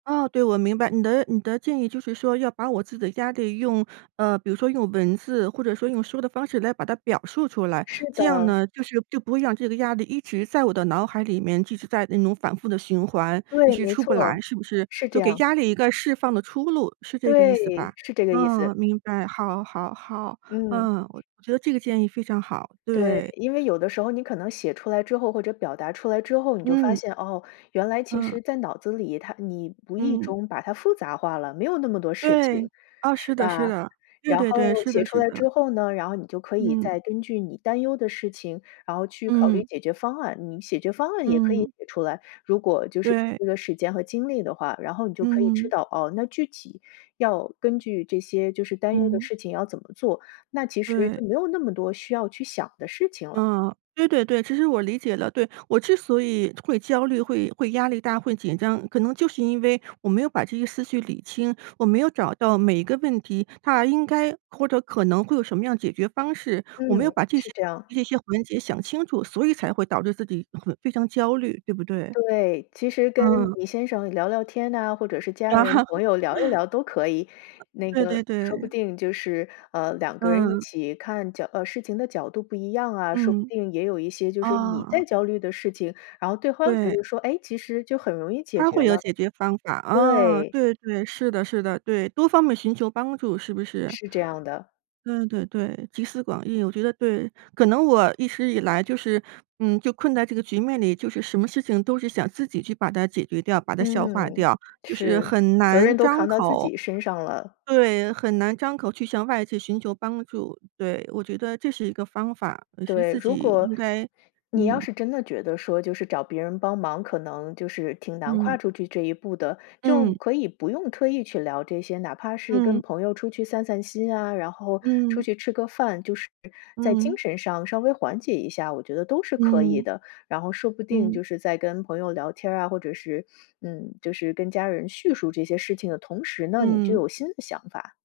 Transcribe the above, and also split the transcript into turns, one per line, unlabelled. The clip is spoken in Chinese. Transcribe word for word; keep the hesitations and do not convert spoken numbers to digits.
哦，对，我明白，你的你的建议，就是说要把我自己的压力用呃，比如说用文字或者说用说的方式来把它表述出来，
是
这样
的。
呢，就是就不会让这个压力一直在我的脑海里面，一直在那种反复地循环，一
对，
直
没
出不来，
错，
是不是？
是这
就给
样。
压力一个释放的出路，是这个意思吧？
对，是这个意思。
嗯，明白，好，好，好。
嗯。
嗯，我觉得这个建议非常好，
对，
对。
因为有的时候你可能写出来之后或者表达出来之后，你就发
嗯。
现，哦，原来其
嗯。
实在脑子里，它你无意
嗯。
中把它复杂化了，没有那么多事情，
对。哦，
是
是的，是
吧？
的。对
然
对
后
对，是的，
写出
是
来
的。
之后呢，然后你就可以
嗯。
再根据你担忧的事情，然后去考虑
嗯。
解决方案。你解决方案也可以
嗯。
写出来，如果就是有
对。
这个时间和精力的话，然后你就可以知
嗯。
道，哦，那具体要根据这些，就是担忧的
嗯。
事情要怎么做，那其实
对。
就没有那么多需要去想的事情了。
嗯，对对对，其实我理解了，对。我之所以会焦虑，会会压力大，会紧张，可能就是因为我没有把这些思绪理清，我没有找到每一个问题它应该或者可能会有什么样解决方式。我没有
嗯，
把这些
是这样。
这些环节想清楚，所以才会导致自己很非常焦虑，对不对？
对，其实跟
嗯。
你先生聊聊天哪，或者是家人、朋友聊一聊都可以。那
对对
个说不
对。
定就是，呃，两个人一
嗯。
起看角呃，事情的角度不一样啊，说不
嗯。
定也有一些就是你
啊。
在焦虑的事情，然后对慌觉
对。
得说，诶，其实就很容易解
他
决
会有
了，
解决方法。啊，
对。
对，对，是的，是的，对，多方面寻求帮助，是不是？
是这样的。
对对对，集思广益。我觉得对，可能我一直以来就是，嗯，就困在这个局面里，就是什么事情都是想自己去把它解决掉、把它消化
嗯，
掉，就是
是，
很
责
难
任都
张
扛到自
口
己身上了。
对，很难张口去向外界寻求帮助。对，我觉得这是一个方法，也是
对，
自
如
己
果，
应该
你要
嗯。
是真的觉得说，就是找别人帮忙可能，就是，挺难
嗯。
跨出去这一步的，就
嗯。
可以不用特意去聊这些，哪怕是跟
嗯。
朋友出去散散心啊，然后出
嗯。
去吃个饭，就是在精
嗯。
神上稍微缓解一下，我觉得都是可以
嗯。
的。然后说不定就
嗯。
是在跟朋友聊天儿啊，或者是嗯，就是跟家人叙述这些事情的同时呢，你就
嗯。
有新的想法。